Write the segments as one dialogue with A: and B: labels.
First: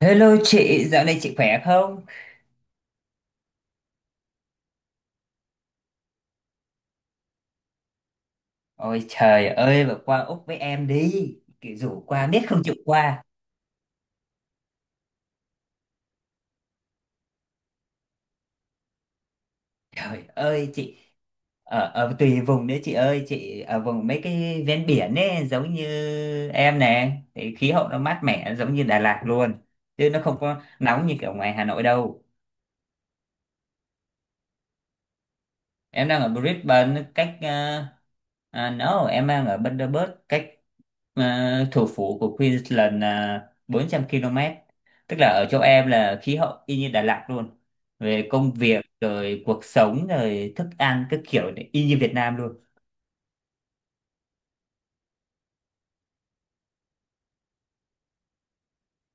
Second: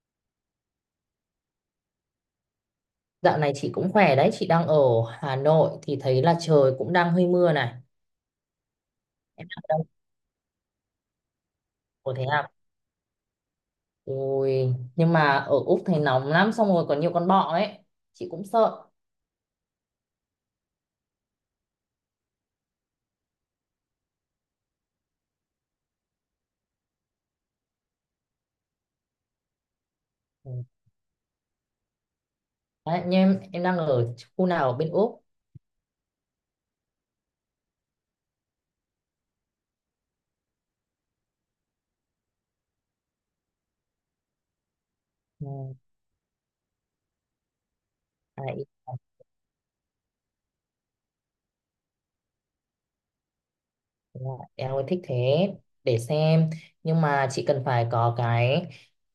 A: Hello chị, dạo này chị khỏe không?
B: Dạo này chị cũng khỏe đấy, chị đang ở Hà Nội thì thấy là trời cũng đang hơi mưa này.
A: Ôi trời
B: Đang
A: ơi, mà qua Úc với em đi. Kiểu rủ
B: có thế
A: qua biết
B: à?
A: không chịu qua.
B: Ui, nhưng mà ở Úc thấy nóng lắm, xong rồi có nhiều con bọ ấy. Chị cũng sợ.
A: Trời ơi chị, ở tùy vùng đấy chị ơi, chị ở vùng mấy cái ven biển ấy, giống như em nè. Thì khí hậu nó mát mẻ giống như Đà Lạt luôn. Chứ nó không
B: Ừ.
A: có nóng như kiểu ngoài Hà Nội đâu.
B: Đấy, nhưng em đang ở khu nào ở bên Úc?
A: Em đang ở Brisbane cách à, no, em đang ở Bundaberg cách ờ, thủ phủ của Queensland là 400 km. Tức là ở chỗ
B: Ừ.
A: em là khí hậu y như Đà Lạt luôn. Về công
B: Ý
A: việc rồi cuộc sống rồi thức ăn các kiểu này, y như Việt Nam luôn.
B: là em ơi, thích thế, để xem. Nhưng mà chị cần phải có cái,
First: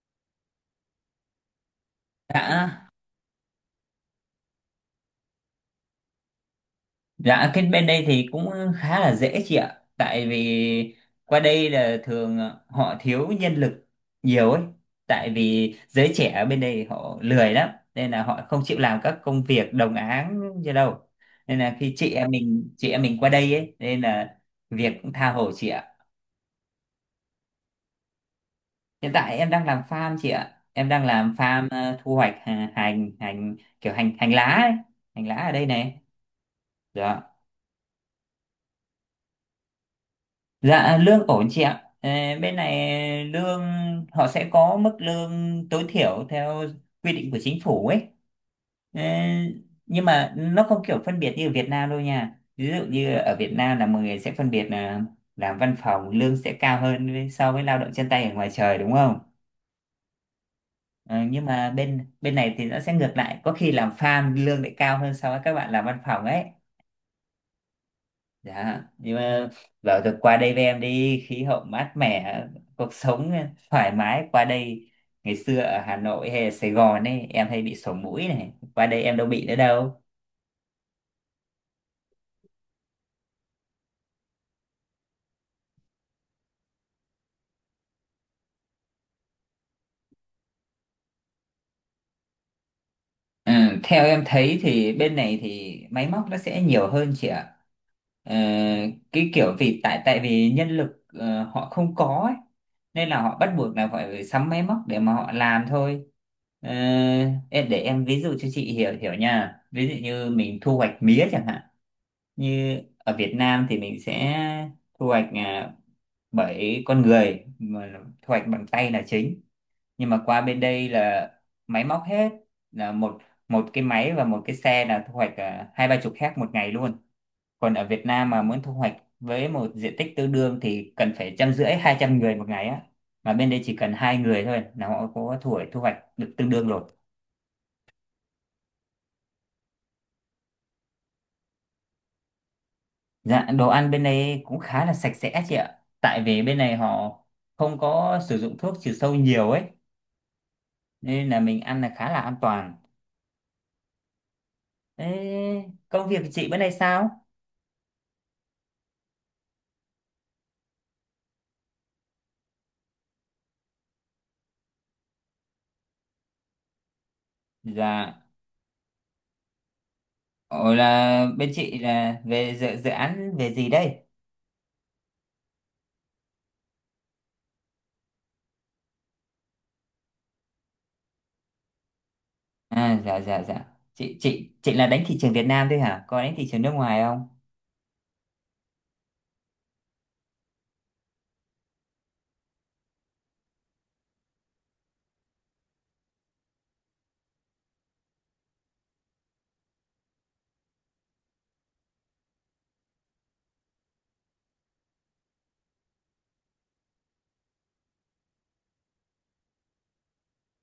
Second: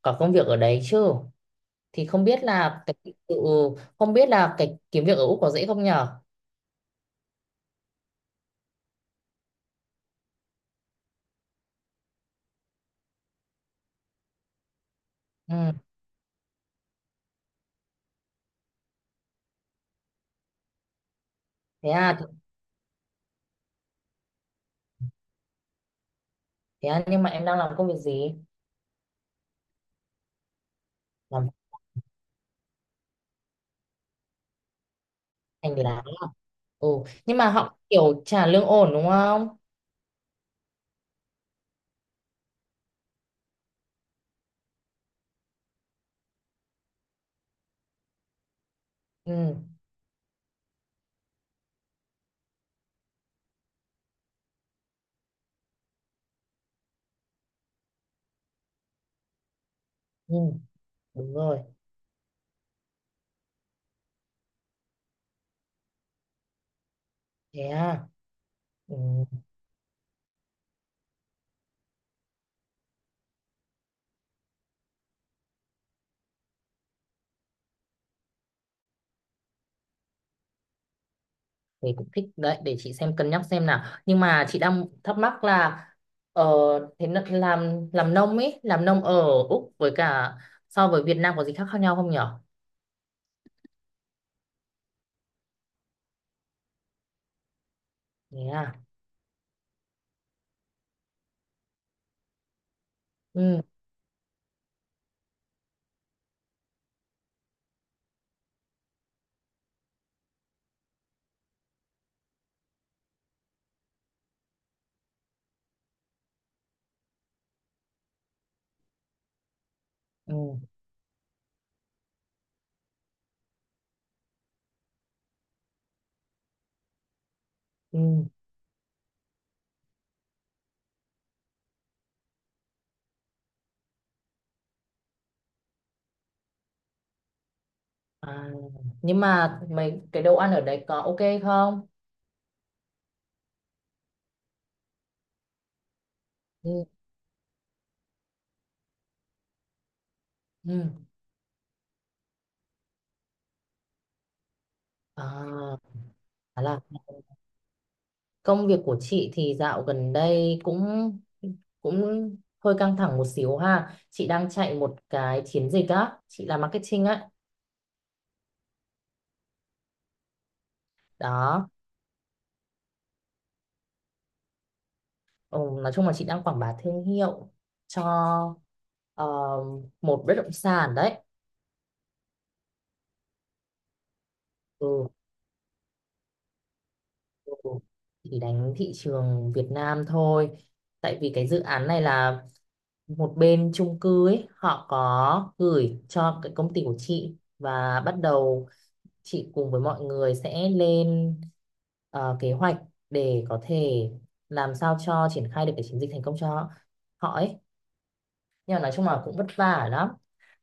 B: có công việc ở đấy chứ. Thì không biết
A: Đã.
B: là cái, ừ, không biết là cái kiếm việc ở Úc có dễ không nhở?
A: Dạ, cái bên đây thì cũng khá là dễ chị ạ. Tại vì qua đây là thường họ thiếu nhân lực nhiều ấy. Tại
B: Ừ.
A: vì giới trẻ ở bên đây họ lười lắm. Nên là họ không chịu làm các công việc đồng áng như đâu. Nên là
B: Thế
A: khi chị
B: à,
A: em mình chị em mình qua đây ấy. Nên là việc cũng tha hồ chị ạ.
B: thế à, nhưng mà em đang làm công việc gì?
A: Hiện tại em đang làm farm chị ạ. Em đang làm
B: Làm
A: farm thu hoạch hành kiểu hành hành lá ấy. Hành lá ở đây
B: hành
A: này.
B: lá, ừ.
A: Dạ.
B: Nhưng mà họ kiểu trả lương ổn đúng không?
A: Dạ lương ổn chị ạ. Ờ, Bên này lương họ sẽ có mức lương tối thiểu theo quy định của chính phủ ấy. Ờ,
B: Ừ.
A: Nhưng mà nó không kiểu phân biệt như ở Việt Nam đâu nha. Ví dụ như ở Việt Nam là mọi người sẽ phân biệt là làm văn phòng lương sẽ cao hơn so với lao động chân tay ở ngoài trời đúng không?
B: Ừ.
A: Ờ,
B: Đúng
A: nhưng
B: rồi.
A: mà bên bên này thì nó sẽ ngược lại, có khi làm farm lương lại cao hơn so với các bạn làm văn phòng ấy.
B: Thế à.
A: Dạ,
B: Ừ.
A: nhưng mà bảo được qua đây với em đi, khí hậu mát mẻ, cuộc sống thoải mái qua đây. Ngày xưa ở Hà Nội hay ở Sài Gòn ấy, em hay bị sổ mũi này, qua đây em đâu bị nữa đâu.
B: Thì cũng thích đấy, để chị xem cân nhắc xem nào. Nhưng mà chị đang thắc mắc là ờ, làm nông ấy, làm nông ở Úc với cả so với Việt Nam có gì khác khác nhau không nhở?
A: Ừ, theo em thấy thì bên này thì máy móc nó sẽ nhiều hơn chị ạ. Ờ,
B: Thế à.
A: cái kiểu vì tại tại vì nhân lực họ không có ấy, nên là họ bắt
B: Ừ.
A: buộc là phải sắm máy móc để mà họ làm thôi. Ờ, em để em ví dụ cho chị hiểu hiểu nha. Ví dụ như mình thu hoạch mía chẳng hạn. Như ở Việt Nam thì mình sẽ thu hoạch à, bởi con người mà thu hoạch bằng tay là chính, nhưng mà qua
B: Ừ.
A: bên đây là máy móc hết, là một một cái máy và một cái xe là thu hoạch à, hai ba chục héc một ngày luôn, còn ở
B: Ừ.
A: Việt Nam mà muốn thu hoạch với một diện tích tương đương thì cần phải trăm rưỡi hai trăm người một ngày á, mà bên đây chỉ cần hai người thôi là họ có thu hoạch được tương đương rồi.
B: À. Nhưng mà mấy cái đồ ăn ở đấy có ok không?
A: Dạ, đồ ăn bên đây cũng khá là sạch sẽ chị ạ, tại vì bên này
B: Ừ.
A: họ không có sử dụng thuốc trừ sâu nhiều ấy,
B: Ừ.
A: nên là mình ăn là khá là an toàn. Ê,
B: À,
A: công việc của chị bữa
B: khá
A: nay
B: là.
A: sao?
B: Công việc của chị thì dạo gần đây cũng cũng hơi căng thẳng một xíu ha. Chị đang chạy một cái chiến dịch á, chị làm marketing á.
A: Dạ. Ồ, là bên
B: Đó,
A: chị là về dự án về gì đây?
B: ừ, nói chung là chị đang quảng bá thương hiệu cho ờ, một bất động sản đấy.
A: À, dạ dạ dạ. Chị là đánh
B: Ừ,
A: thị trường Việt Nam thôi hả? Có đánh thị trường nước ngoài không?
B: ừ. Chỉ đánh thị trường Việt Nam thôi. Tại vì cái dự án này là một bên chung cư ấy, họ có gửi cho cái công ty của chị và bắt đầu chị cùng với mọi người sẽ lên kế hoạch để có thể làm sao cho triển khai được cái chiến dịch thành công cho họ ấy. Nhưng mà nói chung là cũng vất vả lắm,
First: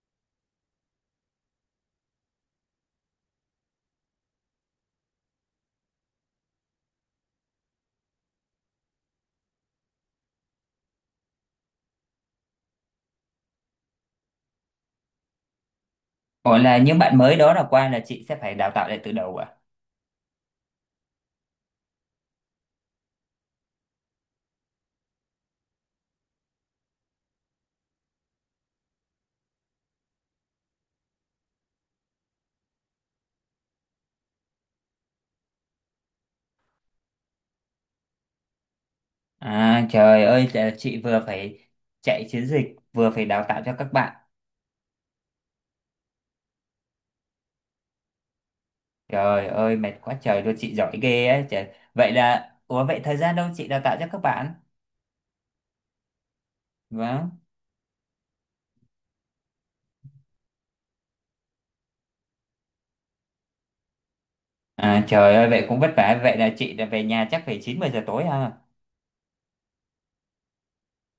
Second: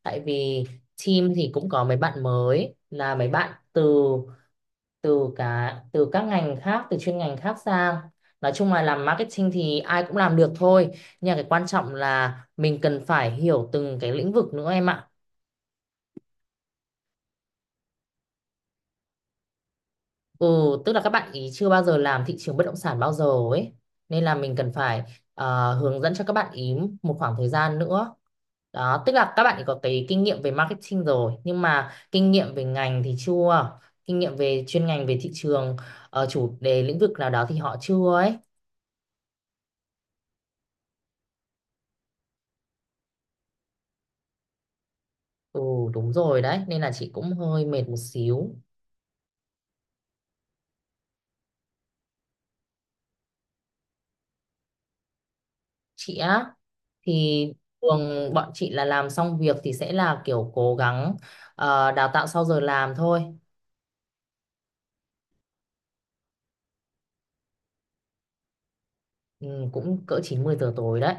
B: tại vì team thì cũng có mấy bạn mới, là mấy bạn từ từ cả từ các ngành khác, từ chuyên ngành khác sang. Nói chung là làm marketing thì ai cũng làm được thôi, nhưng mà cái quan trọng là mình cần phải hiểu từng cái lĩnh vực nữa em ạ.
A: Ồ, là những bạn mới đó là qua là chị sẽ phải đào tạo lại từ đầu à?
B: Ừ, tức là các bạn ý chưa bao giờ làm thị trường bất động sản bao giờ ấy. Nên là mình cần phải hướng dẫn cho các bạn ý một khoảng thời gian nữa. Đó, tức là các bạn ý có cái kinh nghiệm về marketing rồi, nhưng mà kinh nghiệm về ngành thì chưa. Kinh nghiệm về chuyên ngành về thị trường, chủ đề lĩnh vực nào đó thì họ chưa ấy.
A: À trời ơi, là chị vừa phải chạy chiến dịch vừa phải đào tạo cho các bạn.
B: Ừ, đúng rồi đấy, nên là chị cũng hơi mệt một xíu.
A: Trời ơi mệt quá trời luôn, chị giỏi ghê ấy. Trời. Vậy là ủa vậy thời gian đâu chị đào tạo cho các bạn?
B: Chị á
A: Vâng.
B: thì thường bọn chị là làm xong việc thì sẽ là kiểu cố gắng đào tạo sau giờ làm thôi.
A: À trời ơi vậy cũng vất vả. Vậy là chị là về nhà chắc phải 9 10 giờ tối ha.
B: Ừ, cũng cỡ 90 giờ tối đấy.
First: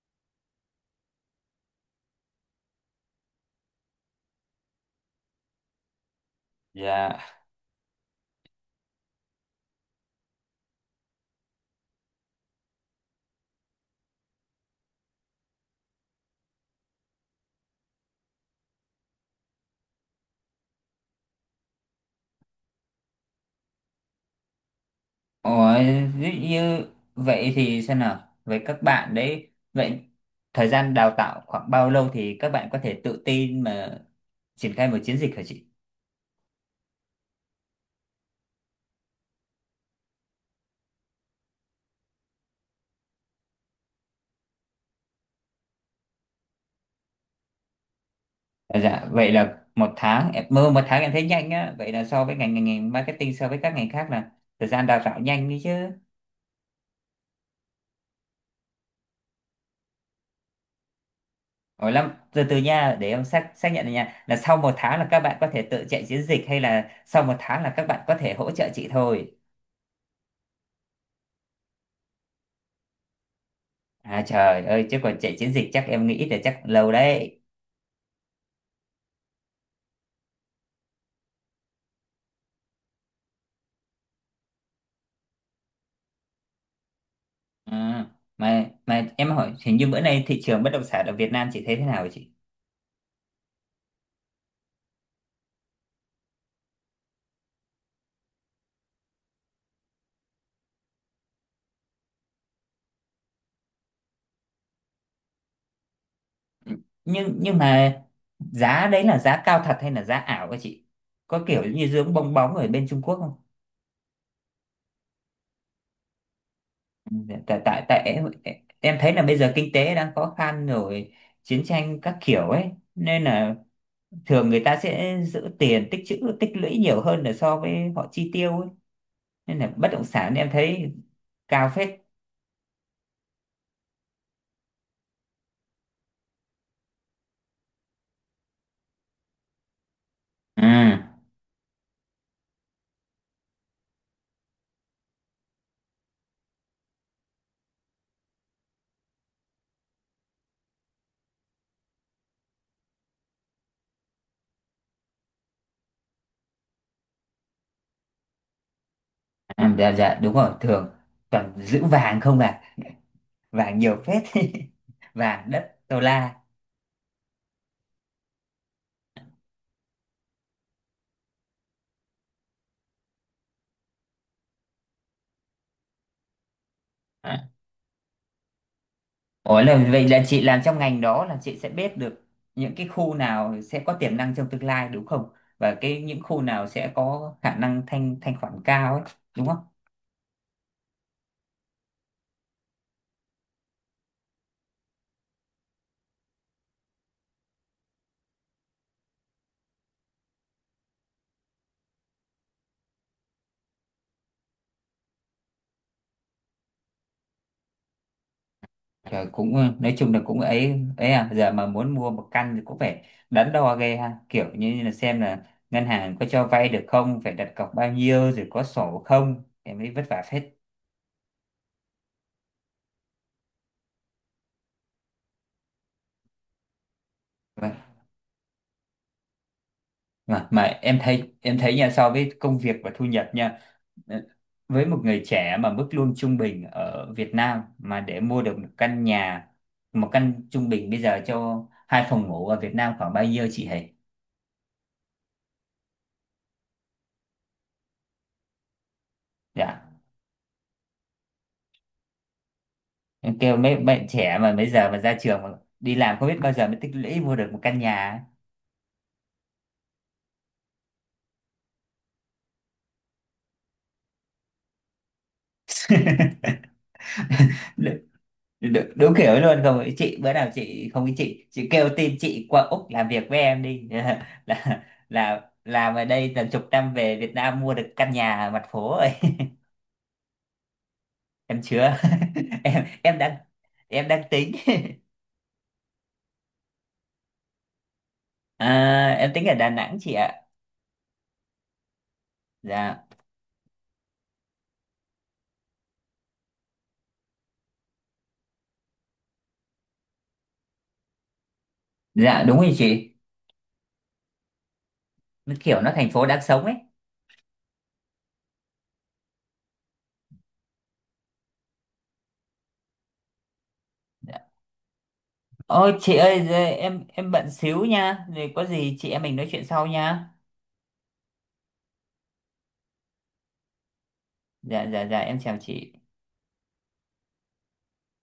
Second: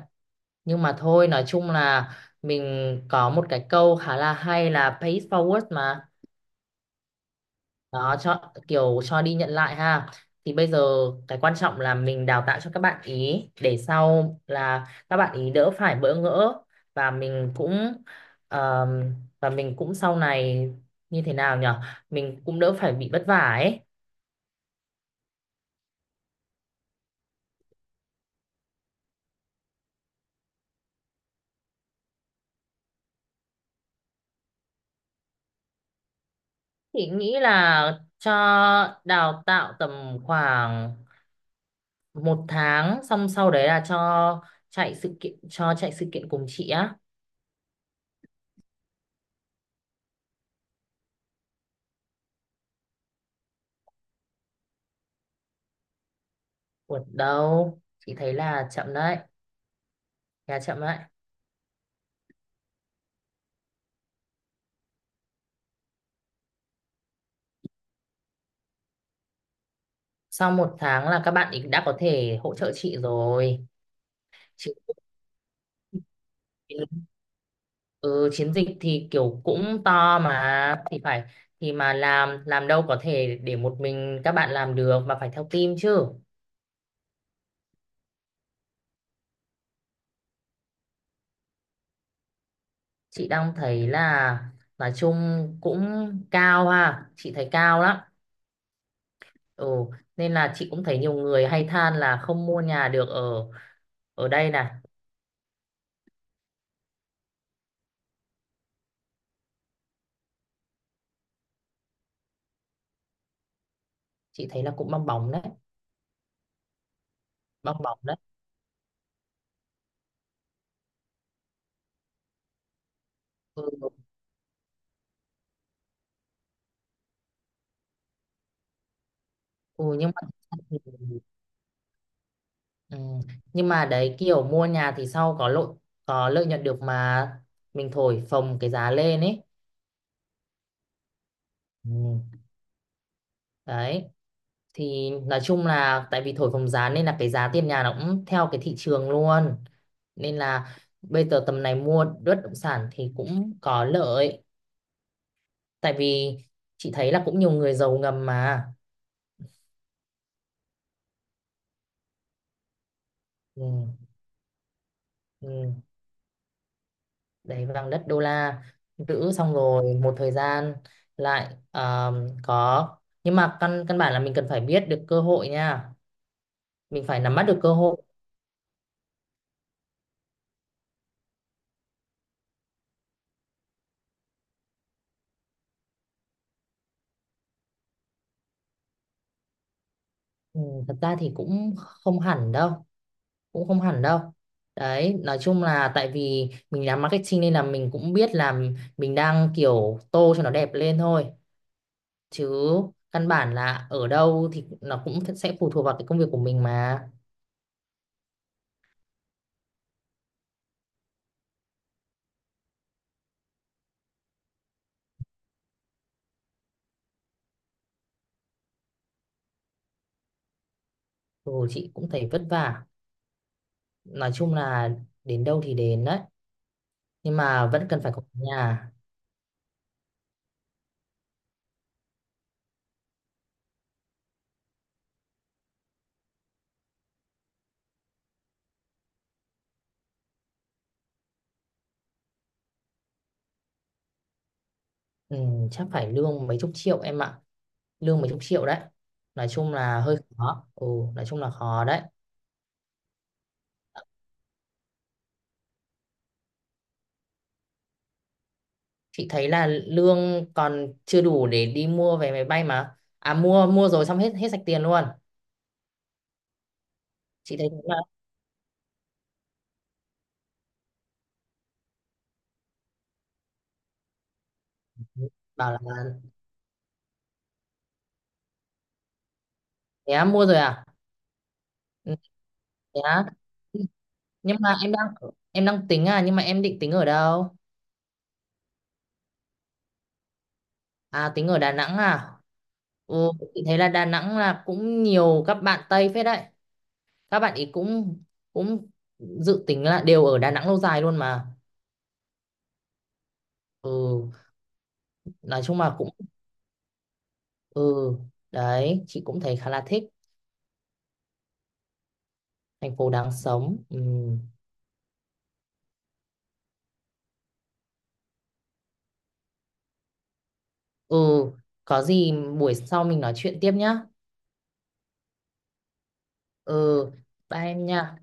B: Nhưng mà thôi, nói chung là mình có một cái câu khá là hay là pay it forward mà.
A: Dạ.
B: Đó, cho kiểu cho đi nhận lại ha. Thì bây giờ cái quan trọng là mình đào tạo cho các bạn ý để sau là các bạn ý đỡ phải bỡ ngỡ, và mình cũng ờm, và mình cũng sau này như thế nào nhở. Mình cũng đỡ phải bị vất vả ấy.
A: Ủa, ví dụ như vậy thì xem nào, với các bạn đấy, vậy thời gian đào tạo khoảng bao lâu thì các bạn có thể tự tin mà triển khai một chiến dịch hả chị?
B: Thì nghĩ là cho đào tạo tầm khoảng một tháng xong sau đấy là cho chạy sự kiện cùng chị á.
A: À, dạ, vậy là một tháng, em mơ một tháng em thấy nhanh á, vậy là so với ngành ngành, ngành marketing so với các ngành khác là thời gian đào tạo nhanh đi chứ.
B: Ủa đâu, chị thấy là chậm đấy, khá chậm đấy.
A: Ủa lắm, từ từ nha, để em xác xác nhận này nha, là sau một tháng là các bạn có thể tự chạy chiến dịch hay là sau một tháng là các bạn có thể hỗ trợ chị thôi?
B: Sau một tháng là các bạn ý đã có thể hỗ trợ chị rồi.
A: À trời
B: Chị,
A: ơi, chứ còn chạy chiến dịch chắc em nghĩ là chắc lâu đấy.
B: ừ, chiến dịch thì kiểu cũng to mà thì phải thì mà làm đâu có thể để một mình các bạn làm được mà phải theo team chứ.
A: À, mà em hỏi hình như bữa nay thị trường bất động sản ở Việt Nam chị thấy thế nào hả chị?
B: Chị đang thấy là nói chung cũng cao ha, chị thấy cao lắm. Ừ, nên là chị cũng thấy nhiều người hay than là không mua nhà được ở ở đây này.
A: Nhưng mà giá đấy là giá cao thật hay là giá ảo hả chị? Có kiểu như dưỡng bong bóng ở bên Trung Quốc không?
B: Chị thấy là cũng bong bóng đấy,
A: Ừ, Tại
B: bong
A: tại tại
B: bóng đấy.
A: em thấy là bây giờ kinh tế đang khó khăn rồi, chiến tranh các kiểu ấy nên là
B: Ừ,
A: thường người ta sẽ giữ tiền tích trữ tích lũy nhiều hơn là so với họ chi tiêu ấy. Nên là
B: ừ
A: bất động
B: nhưng mà
A: sản em thấy cao phết.
B: ừ. Nhưng mà đấy kiểu mua nhà thì sau có lợi, có lợi nhuận được mà mình thổi phồng cái giá lên ấy.
A: Ừ,
B: Ừ. Đấy, thì nói chung là tại vì thổi phồng giá nên là cái giá tiền nhà nó cũng theo cái thị trường luôn. Nên là bây giờ tầm này mua bất động sản thì cũng có lợi, tại vì chị thấy là cũng nhiều người giàu ngầm mà.
A: à, dạ dạ đúng rồi, thường toàn giữ vàng không à, vàng
B: Ừ,
A: nhiều phết vàng
B: ừ.
A: đất đô la
B: Đấy, vàng đất đô la, giữ xong rồi một thời gian lại có. Nhưng mà căn căn bản là mình cần phải biết được cơ hội nha, mình phải nắm bắt
A: à.
B: được cơ hội.
A: Ủa, là vậy là chị làm trong ngành đó là chị sẽ biết được những cái khu nào sẽ có tiềm năng trong tương lai đúng không, và cái những khu nào sẽ có khả năng thanh thanh khoản cao ấy đúng không?
B: Ừ, thật ra thì cũng không hẳn đâu, cũng không hẳn đâu. Đấy nói chung là tại vì mình làm marketing nên là mình cũng biết là mình đang kiểu tô cho nó đẹp lên thôi, chứ căn bản là ở đâu thì nó cũng sẽ phụ thuộc vào cái công việc của mình mà.
A: Trời, cũng ừ, nói chung là cũng ấy ấy à, giờ mà muốn mua một căn thì cũng phải đắn đo ghê ha, kiểu như là xem là ngân hàng có cho vay được không, phải đặt cọc bao nhiêu, rồi có sổ không em ấy, vất vả phết.
B: Ồ, chị cũng thấy vất vả. Nói chung là đến đâu thì đến đấy. Nhưng mà
A: Vâng.
B: vẫn cần phải có nhà.
A: Mà em thấy nha, so với công việc và thu nhập nha, ờ, với một người trẻ mà mức lương trung bình ở Việt Nam mà để mua được một căn nhà, một căn trung bình bây giờ cho hai phòng ngủ ở Việt Nam khoảng bao nhiêu chị hề?
B: Ừ, chắc phải lương mấy chục triệu em ạ. Lương mấy chục triệu đấy. Nói chung
A: Dạ,
B: là hơi khó. Ồ, nói chung là khó đấy.
A: em kêu mấy bạn trẻ mà bây giờ mà ra trường mà đi làm không biết bao giờ mới tích lũy mua được một căn nhà.
B: Chị thấy là lương còn chưa đủ để đi mua vé máy bay mà. À mua mua rồi xong hết hết sạch tiền luôn. Chị thấy thế là
A: Đ- đúng kiểu ấy luôn không ý chị, bữa nào chị không ý chị kêu tin chị qua Úc làm việc với em đi là là
B: bảo là
A: làm ở đây tầm chục năm về Việt Nam mua được căn nhà ở mặt phố rồi.
B: thế á, mua rồi à?
A: Em chưa.
B: Ừ,
A: em
B: thế
A: em
B: á.
A: đang, em đang tính.
B: Nhưng mà em đang tính à, nhưng mà em định tính ở đâu?
A: À, em tính ở Đà Nẵng chị ạ.
B: À tính ở Đà Nẵng à?
A: Dạ
B: Ồ, chị thấy là Đà Nẵng là cũng nhiều các bạn Tây phết đấy. Các bạn ý cũng cũng dự tính là đều ở Đà Nẵng lâu dài luôn mà.
A: dạ đúng rồi chị,
B: Ừ,
A: nó
B: nói chung
A: kiểu nó
B: là
A: thành
B: cũng
A: phố đáng sống ấy.
B: ừ, đấy, chị cũng thấy khá là thích thành phố đáng sống. Ừ.
A: Dạ. Ôi chị ơi giờ em bận xíu nha, rồi có gì chị em mình nói chuyện sau nha.
B: Ừ, có gì buổi sau mình nói chuyện tiếp nhá.
A: Dạ dạ dạ em chào chị.
B: Ừ, bye em nha.